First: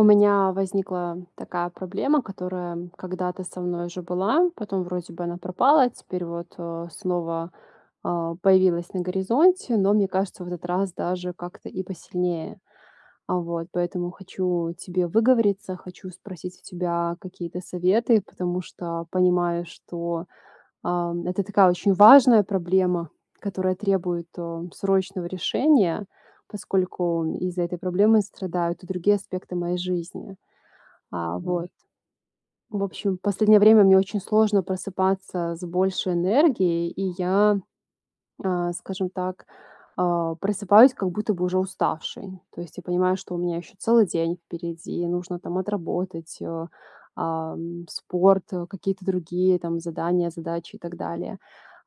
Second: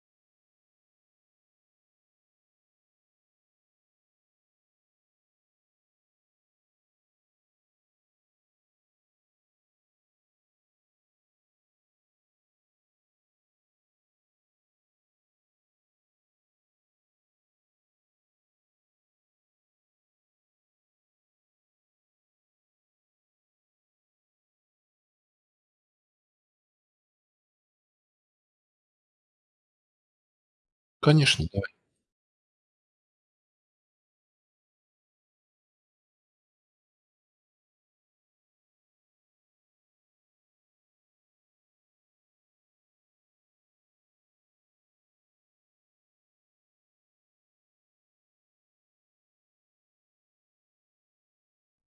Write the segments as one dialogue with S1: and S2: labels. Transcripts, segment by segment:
S1: У меня возникла такая проблема, которая, м, когда-то со мной уже была, потом вроде бы она пропала, а теперь вот, э, снова, а, появилась на горизонте, но мне кажется в этот раз даже как-то и посильнее. А, вот поэтому хочу тебе выговориться, хочу спросить у тебя какие-то советы, потому что понимаю, что, ам, это такая очень важная проблема, которая требует, э, срочного решения, поскольку из-за этой проблемы страдают и другие аспекты моей жизни. А,
S2: Конечно,
S1: вот.
S2: давай.
S1: В общем, последнее время мне очень сложно просыпаться с большей энергией, и я, а, скажем так, а, просыпаюсь как будто бы уже уставшей. То есть, я понимаю, что у меня ещё целый день впереди, нужно там отработать, э, ам, спорт, какие-то другие там задания, задачи и так далее.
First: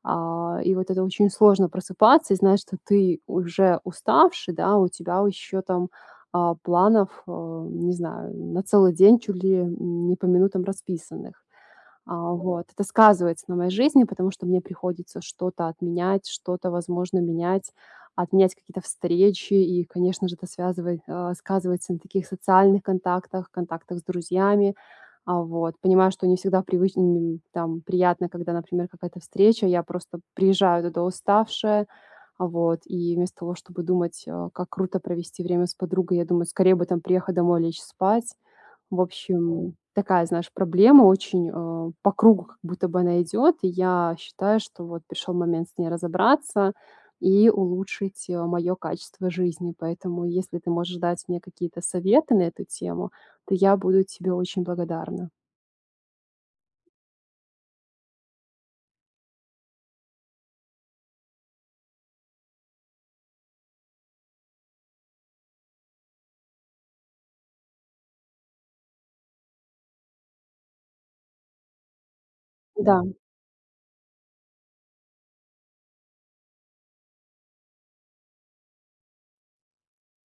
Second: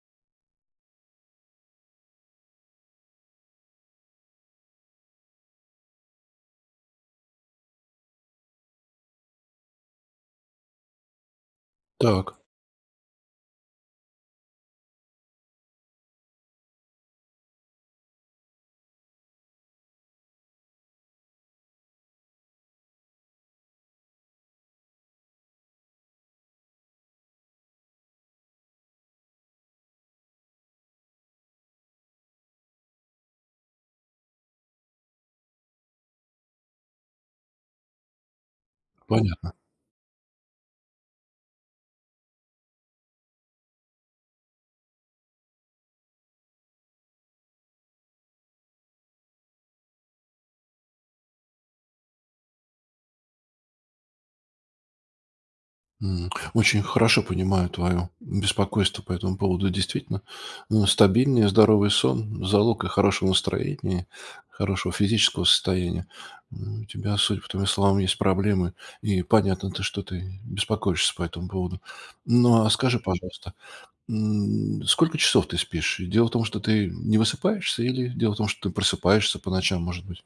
S1: А. И вот это очень сложно просыпаться и знать, что ты уже уставший, да, у тебя, у ещё там, а, планов, э, не знаю, на целый день, чуть ли, не по минутам расписанных. А
S2: Так.
S1: вот, это сказывается на моей жизни, потому что мне приходится что-то отменять, что-то возможно менять, отменять какие-то встречи, и конечно же это связывай а, сказывается на таких социальных контактах, контактах с друзьями. А вот, понимаю, что не всегда привычн нь там приятно, когда например какая-то встреча. Я просто приезжаю туда уставшая. А вот, и вместо того, чтобы думать, э, как круто провести время с подругой, я думаю скорее бы там приехать домой лечь спать. В
S2: Понятно.
S1: общем, такая, знаешь, проблема очень, э, по кругу как будто бы она идёт. И я считаю, что вот пришёл момент с ней разобраться и улучшить, а, моё качество жизни. Поэтому, если ты можешь дать мне какие-то советы на эту тему, то я буду тебе очень благодарна.
S2: М, очень хорошо понимаю твоё беспокойство по этому поводу. Действительно, но стабильнее здоровый сон- залог, э, хорошего настроения, хорошего физического состояния. М, у тебя судя по твоим словам есть проблемы и понятно, то что ты беспокоишься по этому поводу. Но, а скажи,
S1: Дам.
S2: пожалуйста, м, сколько часов ты спишь? И дело в том, что ты не высыпаешься или дело в том, что ты просыпаешься по ночам, может быть?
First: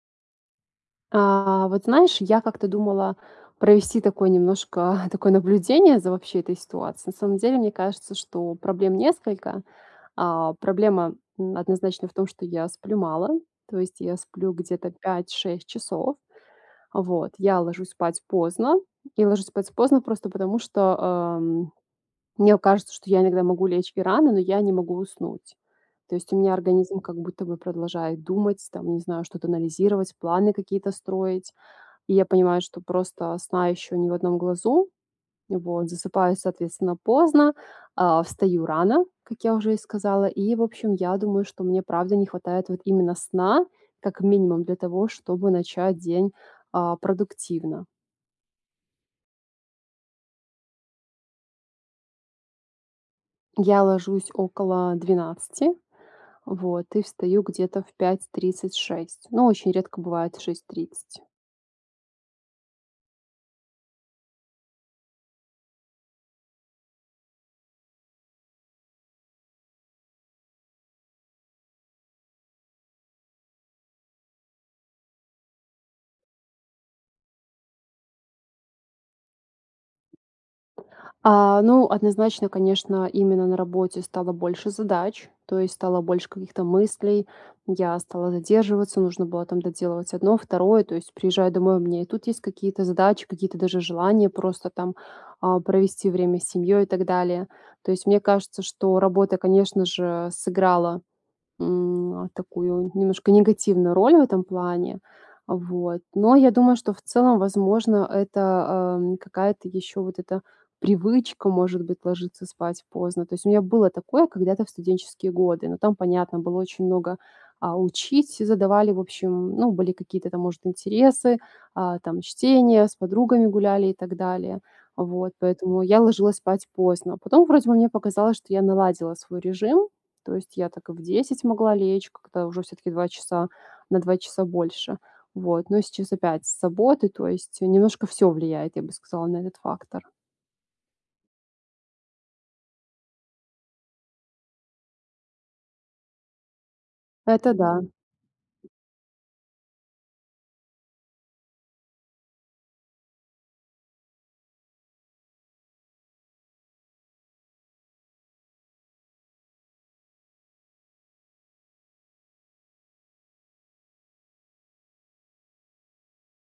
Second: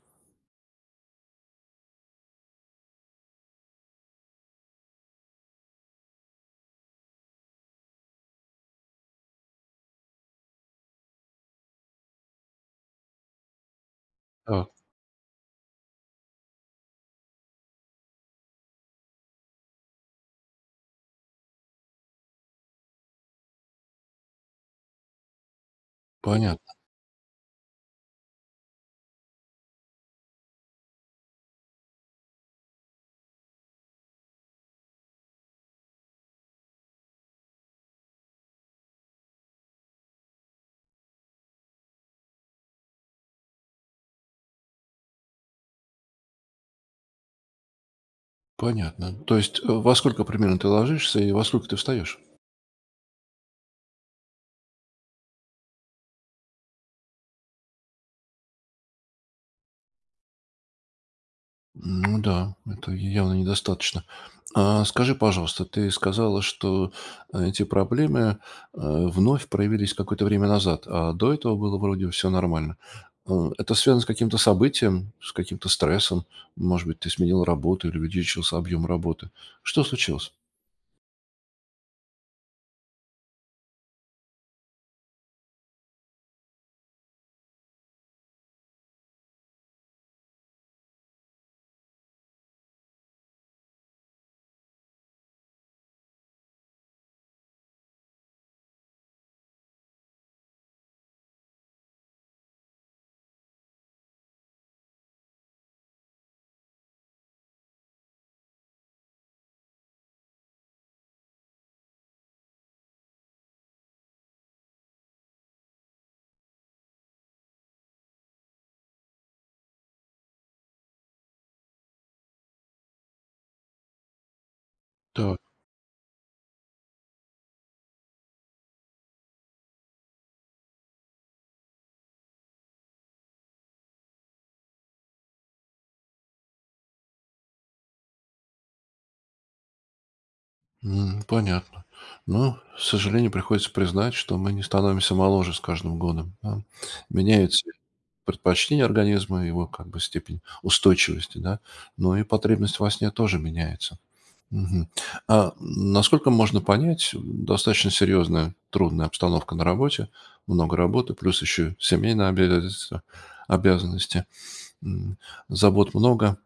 S1: А, вот знаешь, я как-то думала провести такое немножко, такое наблюдение за, вообще, этой ситуацией. На самом деле, мне кажется, что проблем несколько. А, проблема, м, однозначно, в том, что я сплю мало. То есть, я сплю
S2: Так.
S1: где-то 5-6 часов. А вот, я ложусь спать поздно и ложусь спать поздно просто потому, что, ам, мне у кажется, что я иногда могу лечь и рано, но я не могу уснуть. То есть, у меня
S2: Понятно.
S1: организм как будто бы продолжает думать, там не знаю, что-то анализировать, планы какие-то строить. И я понимаю, что просто сна ещё ни в одном глазу, м, вот засыпаю соответственно поздно, а встаю рано, как я уже и сказала. И, в общем, я думаю, что мне, правда, не хватает, вот именно сна, как минимум для того, чтобы начать день, а, продуктивно.
S2: Понятно. То есть, э, во сколько примерно ты ложишься, и во сколько ты встаёшь?
S1: Я ложусь около 12:00 вот, и встаю где-то в 5:30- 6:00, но очень редко бывает в 6:30.
S2: Ну да, это явно недостаточно. А скажи, пожалуйста, ты сказала, что эти проблемы, э, вновь проявились какое-то время назад, а до этого было вроде всё нормально. Э, это связано с каким-то событием, с каким-то стрессом? Может быть, ты сменила работу или увеличился объем работы? Что случилось?
S1: А, ну, однозначно, конечно, именно на работе стало больше задач, то есть стало больше каких-то мыслей. Я стала задерживаться, нужно было там доделывать одно, второе. То есть, приезжаю домой, у меня и тут есть какие-то задачи, какие-то даже желания просто там, а, провести время с семьей и так далее. То есть, мне кажется, что работа, конечно же, сыграла, м, а, такую немножко негативную роль в этом плане. Вот, но я думаю, что в целом возможно это, эм, какая-то ещё вот эта привычка может быть ложиться спать поздно. То есть, у меня было такое когда-то в студенческие годы, но там понятно было очень много, а, учить, э, задавали в общем, ну, были какие-то там может интересы, а, там чтение, с подругами гуляли и так далее. А, вот
S2: Так.
S1: поэтому, я ложилась спать поздно, потом вроде бы мне показалось, что я наладила свой режим, то есть я так и в 10:00 могла лечь, как-то уже всё-таки 2 часа на 2 часа больше. Вот, но сейчас опять с заботы, то есть, э, немножко всё влияет, я бы сказала, на этот фактор.
S2: М, понятно. Но, к сожалению, приходится признать, что мы не становимся моложе с каждым годом, ам.
S1: Это
S2: Меняют се
S1: да.
S2: предпочтения организма, его, как бы, степень устойчивости, да, но и потребность во сне тоже меняется. Мгм. А, насколько можно понять, м, достаточно серьезная, трудная обстановка на работе, много работы, плюс еще семейные обязательства, обязанности, м, забот много,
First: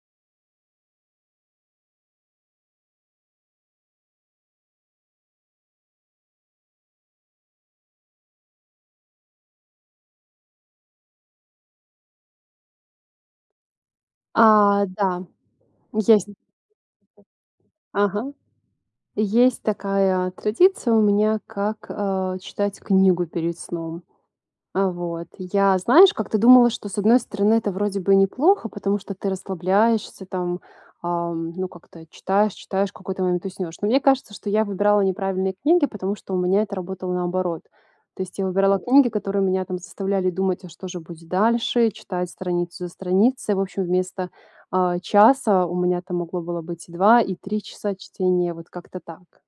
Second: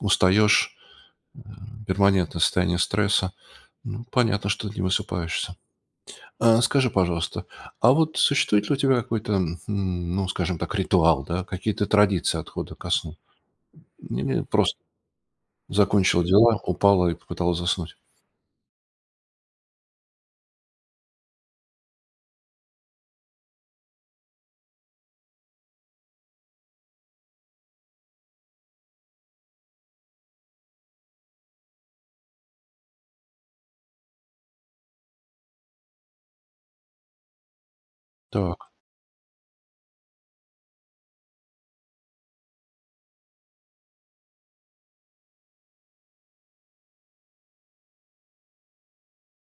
S2: устаешь, э, перманентное состояние стресса. Ну понятно, что не высыпаешься. А скажи, пожалуйста, а вот существует ли у тебя какой-то, хм, ну, скажем так, ритуал, да, какие-то традиции отхода ко сну? Не не прос
S1: А, да.
S2: закончила
S1: Езнь
S2: дела, упала и попыталась заснуть.
S1: Ага. Есть такая традиция у меня, как, э, читать книгу перед сном. А вот я, знаешь, как-то думала, что с одной стороны это вроде бы и неплохо, потому что ты расслабляешься там, ам, ну, как-то читаешь читаешь, в какой-то момент уснёшь. Но мне кажется, что я выбирала неправильные книги, потому что у меня это работало наоборот. То есть я
S2: Так.
S1: выбирала книги, которые меня там заставляли думать: "А что же будет дальше?" Э, читать страницу за страницей. В общем, вместо, а, часа у меня там могло было быть 2 и 3 часа чтения. Вот как-то так.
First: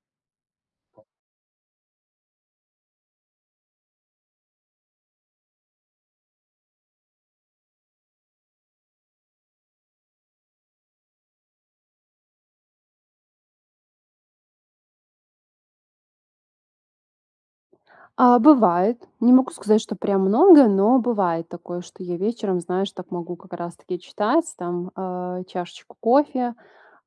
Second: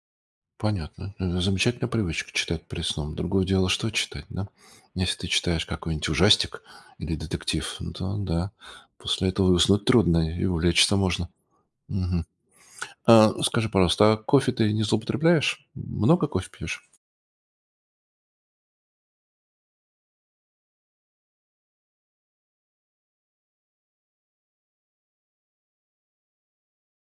S2: Понятно. Это замечательная привычка читать перед сном. Другое дело, что читать, да? Если ты читаешь какой-нибудь ужастик или детектив, ну, то да, после этого и уснуть трудно, и увлечься можно. Мгм. А, скажи, пожалуйста, а кофе ты не злоупотребляешь? Много кофе пьешь?
S1: А, бывает, не могу сказать, что прям много, но бывает такое, что я вечером, знаешь, так могу как раз таки читать там, э, чашечку кофе,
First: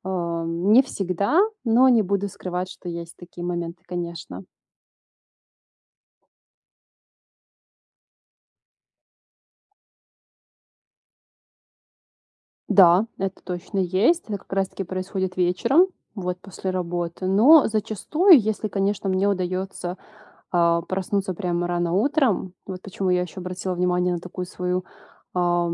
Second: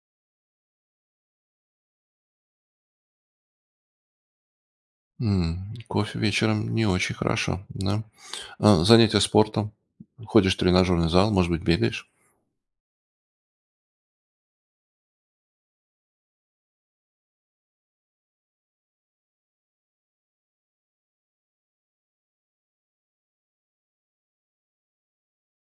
S1: а, не всегда, но не буду скрывать, что есть такие моменты, конечно.
S2: М, кофе вечером- не очень хорошо, да. А занятия спортом? Ходишь в тренажерный зал, может быть, бегаешь?
S1: Да, это точно есть. Это как раз таки происходит вечером, вот после работы. Но зачастую, если, конечно, мне удаётся, а, проснуться прямо рано утром, вот почему я ещё обратила внимание на такую свою, а,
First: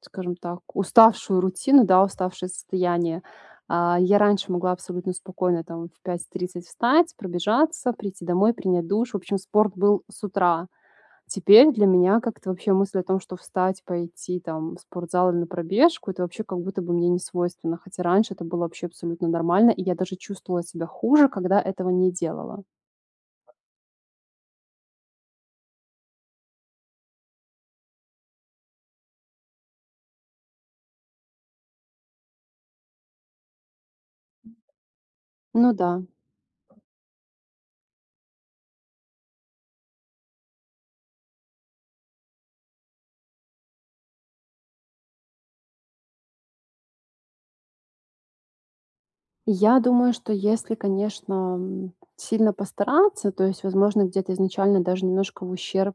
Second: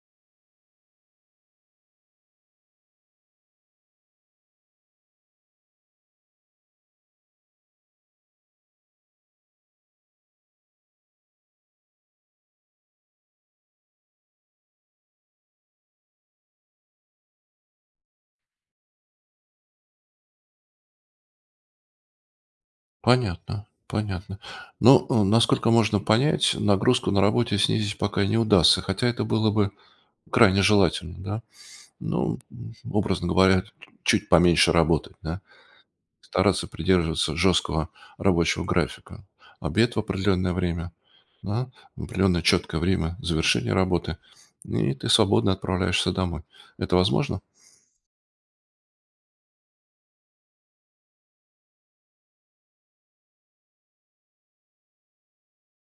S1: скажем так, уставшую рутину, да, уставшее состояние. Э, я раньше могла абсолютно спокойно там в 5:30 встать, пробежаться, прийти домой, принять душ. В общем, спорт был с утра. Теперь для меня как-то вообще мысль о том, что встать, пойти там в спортзал или на пробежку- это вообще как будто бы мне не свойственно, хотя раньше это было вообще абсолютно нормально, и я даже чувствовала себя хуже, когда этого не делала.
S2: Понятно, понятно. Ну, э, насколько можно понять, нагрузку на работе снизить пока не удастся, хотя это было бы крайне желательно, да? Ну, м, образно говоря, т чуть поменьше работать, да,
S1: Ну да.
S2: стараться придерживаться жесткого рабочего графика. Обед в определенное время, да, в определенное четкое время завершение работы- и ты свободно отправляешься домой. Это возможно?
S1: Я думаю, что если, конечно, м, сильно постараться, то есть возможно, где-то изначально даже немножко в ущерб,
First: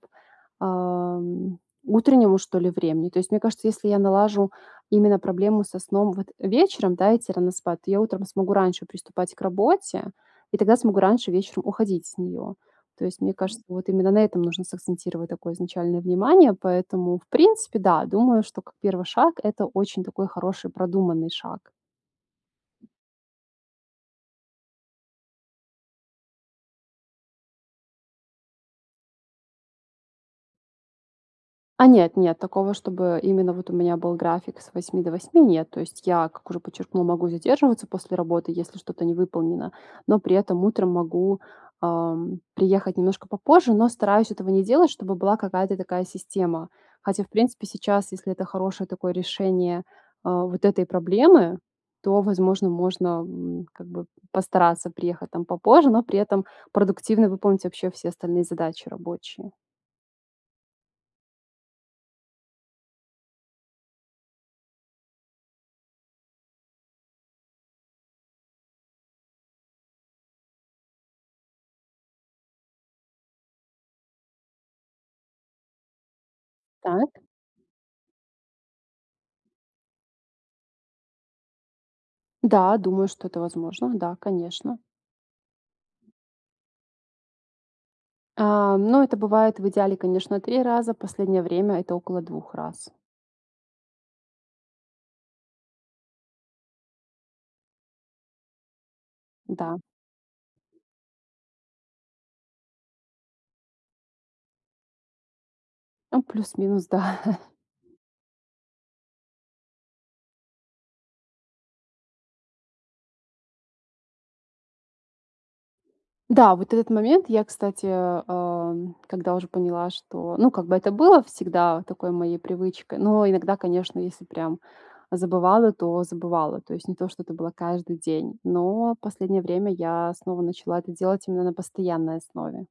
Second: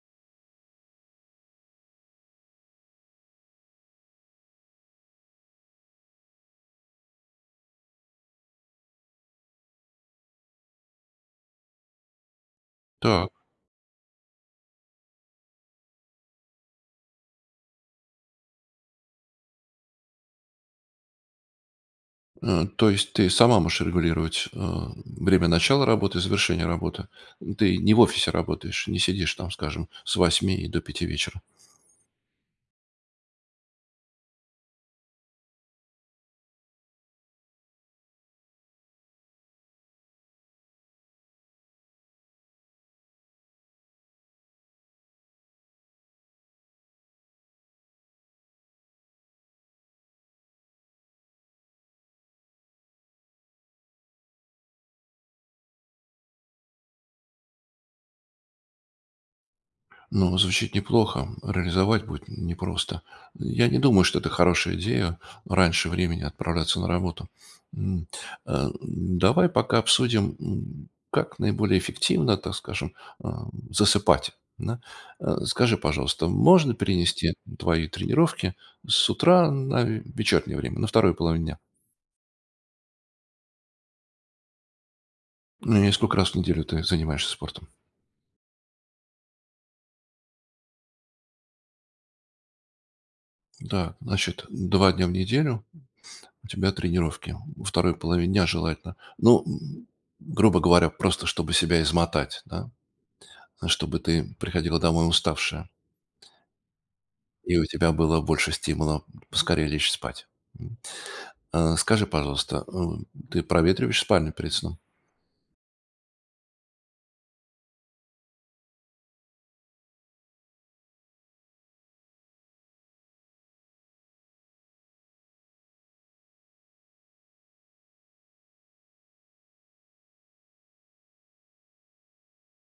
S1: эм, утреннему, что ли, времени. То есть мне кажется, если я налажу именно проблему со сном вот вечером, да, идти рано спать, то я утром смогу раньше приступать к работе- и тогда смогу раньше вечером уходить с неё. То есть
S2: Так.
S1: мне кажется, вот именно на этом нужно сакцентировать такое изначальное внимание. Поэтому, в принципе, да, думаю, что как 1 шаг это очень такой хороший, продуманный шаг.
S2: Э, то есть ты сама можешь регулировать, э, время начала работы и завершения работы? Ты не в офисе работаешь, не сидишь там, скажем, с 8 и до 5 вечера?
S1: А нет, нет такого, чтобы именно вот у меня был график с 8 до 8, нет. То есть я, как уже подчеркнула, могу задерживаться после работы, если что-то не выполнено, но при этом утром могу, эм, приехать немножко попозже, но стараюсь этого не делать, чтобы была какая-то такая система. Хотя в принципе сейчас, если это хорошее такое решение, э, вот этой проблемы, то, возможно, можно, м, как бы постараться приехать там попозже, но при этом продуктивно выполнить вообще все остальные задачи рабочие.
S2: Ну, звучит неплохо, реализовать будет непросто. Я не думаю, что это хорошая идея- раньше времени отправляться на работу. М, э, давай пока обсудим, м, как наиболее эффективно, так скажем, э, засыпать, да. Э, скажи, пожалуйста, можно
S1: Так.
S2: перенести твои тренировки с утра на вечернее время, на 2 половине дня?
S1: Да, думаю, что это возможно. Да, конечно.
S2: Ну и сколько раз в неделю ты занимаешься спортом?
S1: А, ну, это бывает, в идеале, конечно, 3 раза. Последнее время это около 2 раз.
S2: Так значит, 2 дня в неделю у тебя тренировки. Во 2 половине дня желательно. Ну,
S1: Да.
S2: грубо говоря, просто чтобы себя измотать, да, чтобы ты приходила домой уставшая.
S1: Ну, плюс-минус, да.
S2: И у тебя было больше стимула поскорее лечь спать, м. Э, скажи, пожалуйста, э, ты проветриваешь спальню перед сном?
S1: Да, вот этот момент я, кстати, э, когда уже поняла, что, ну, как бы это было всегда такой моей привычкой, но иногда, конечно, если прям забывала, то забывала. То есть не то что это было каждый день, но последнее время я снова начала это делать именно на постоянной основе.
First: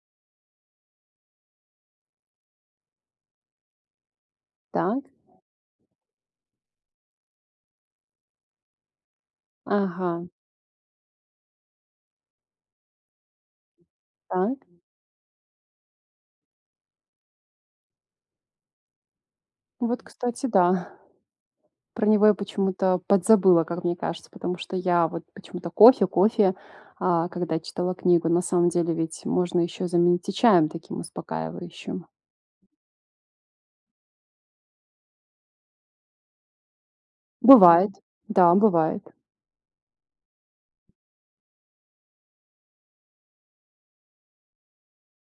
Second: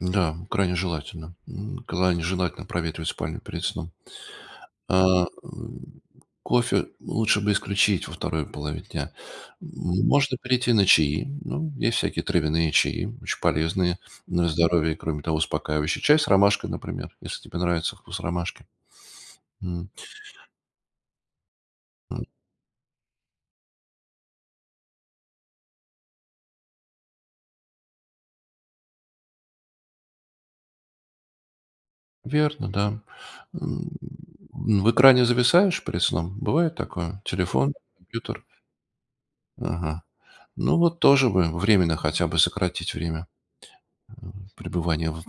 S2: Да, крайне желательно, м. Крайне желательно проветривать спальню перед сном. Э,
S1: Так.
S2: э, кофе лучше бы исключить во 2 половине дня.
S1: Ага.
S2: Можно перейти на чаи. Ну, есть всякие травяные чаи, очень полезные, м, на
S1: Так.
S2: здоровье. Кроме того, успокаивающий чай с ромашкой, например, если тебе нравится вкус ромашки, м.
S1: Вот, кстати, да. Про него
S2: М.
S1: я почему-то подзабыла, как мне кажется. Потому что я вот почему-то: кофе кофе, а, когда читала книгу, на самом деле ведь можно ещё заменить и чаем таким успокаивающим.
S2: Верно, да. М, в экране зависаешь перед сном? Бывает такое? Телефон,
S1: Бывает.
S2: компьютер?
S1: Да, бывает.
S2: Ага. Ну вот тоже бы временно хотя бы сократить время, м, пребывания в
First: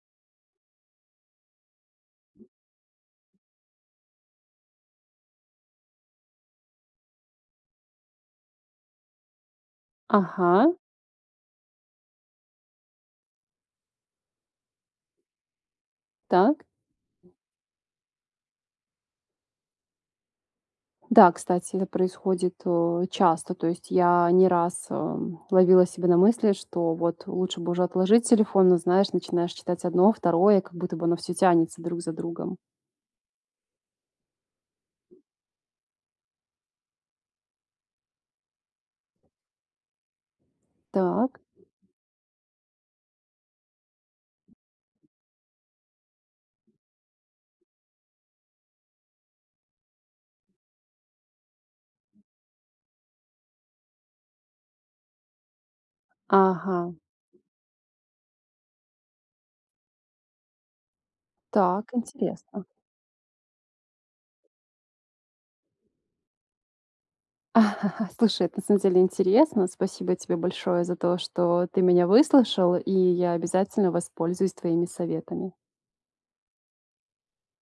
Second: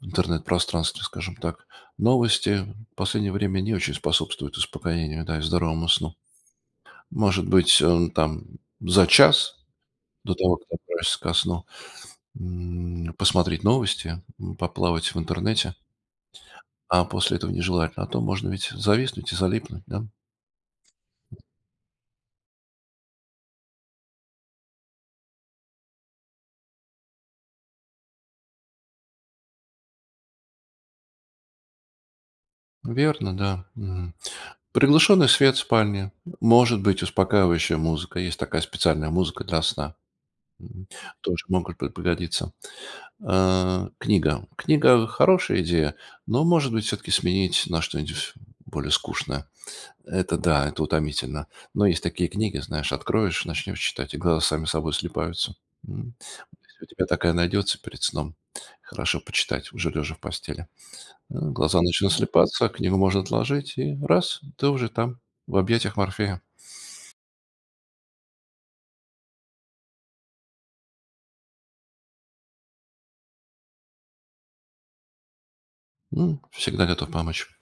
S2: в интернет пространстве, скажем так. Новости последнее время не очень способствуют успокоению, да, и здоровому сну. Может быть, э, там за час до того, как
S1: Ага.
S2: ты отправишься ко сну, м, посмотреть новости, м, поплавать в интернете.
S1: Так.
S2: А после этого нежелательно, а то можно ведь зависнуть и залипнуть, да?
S1: Да, кстати, это происходит, э, часто, то есть я не раз, э, ловила себя на мысли, что вот лучше бы уже отложить телефон, но, знаешь, начинаешь читать 1, 2, как будто бы оно всё тянется друг за другом.
S2: Верно, да, м. Приглушенный свет в спальне, может быть, успокаивающая музыка. Есть такая специальная музыка для сна, м.
S1: Так.
S2: Тоже могут п пригодиться. Э, книга. Книга- хорошая идея, но, может быть, всё-таки сменить на что-нибудь более скучное. Это да, это утомительно. Но есть такие книги, знаешь: откроешь, начнем читать- и глаза сами собой слипаются, м. Если у
S1: Ага.
S2: тебя такая найдется перед сном, хорошо почитать, уже лежа в постели. Э, глаза
S1: Так,
S2: начнут
S1: интересно.
S2: слипаться, а книгу можно отложить- и раз, ты уже там, в объятиях Морфея.
S1: Слушай, это на самом деле интересно. Спасибо тебе большое за то, что ты меня выслушал, и я обязательно воспользуюсь твоими советами.
S2: М, всегда готов помочь.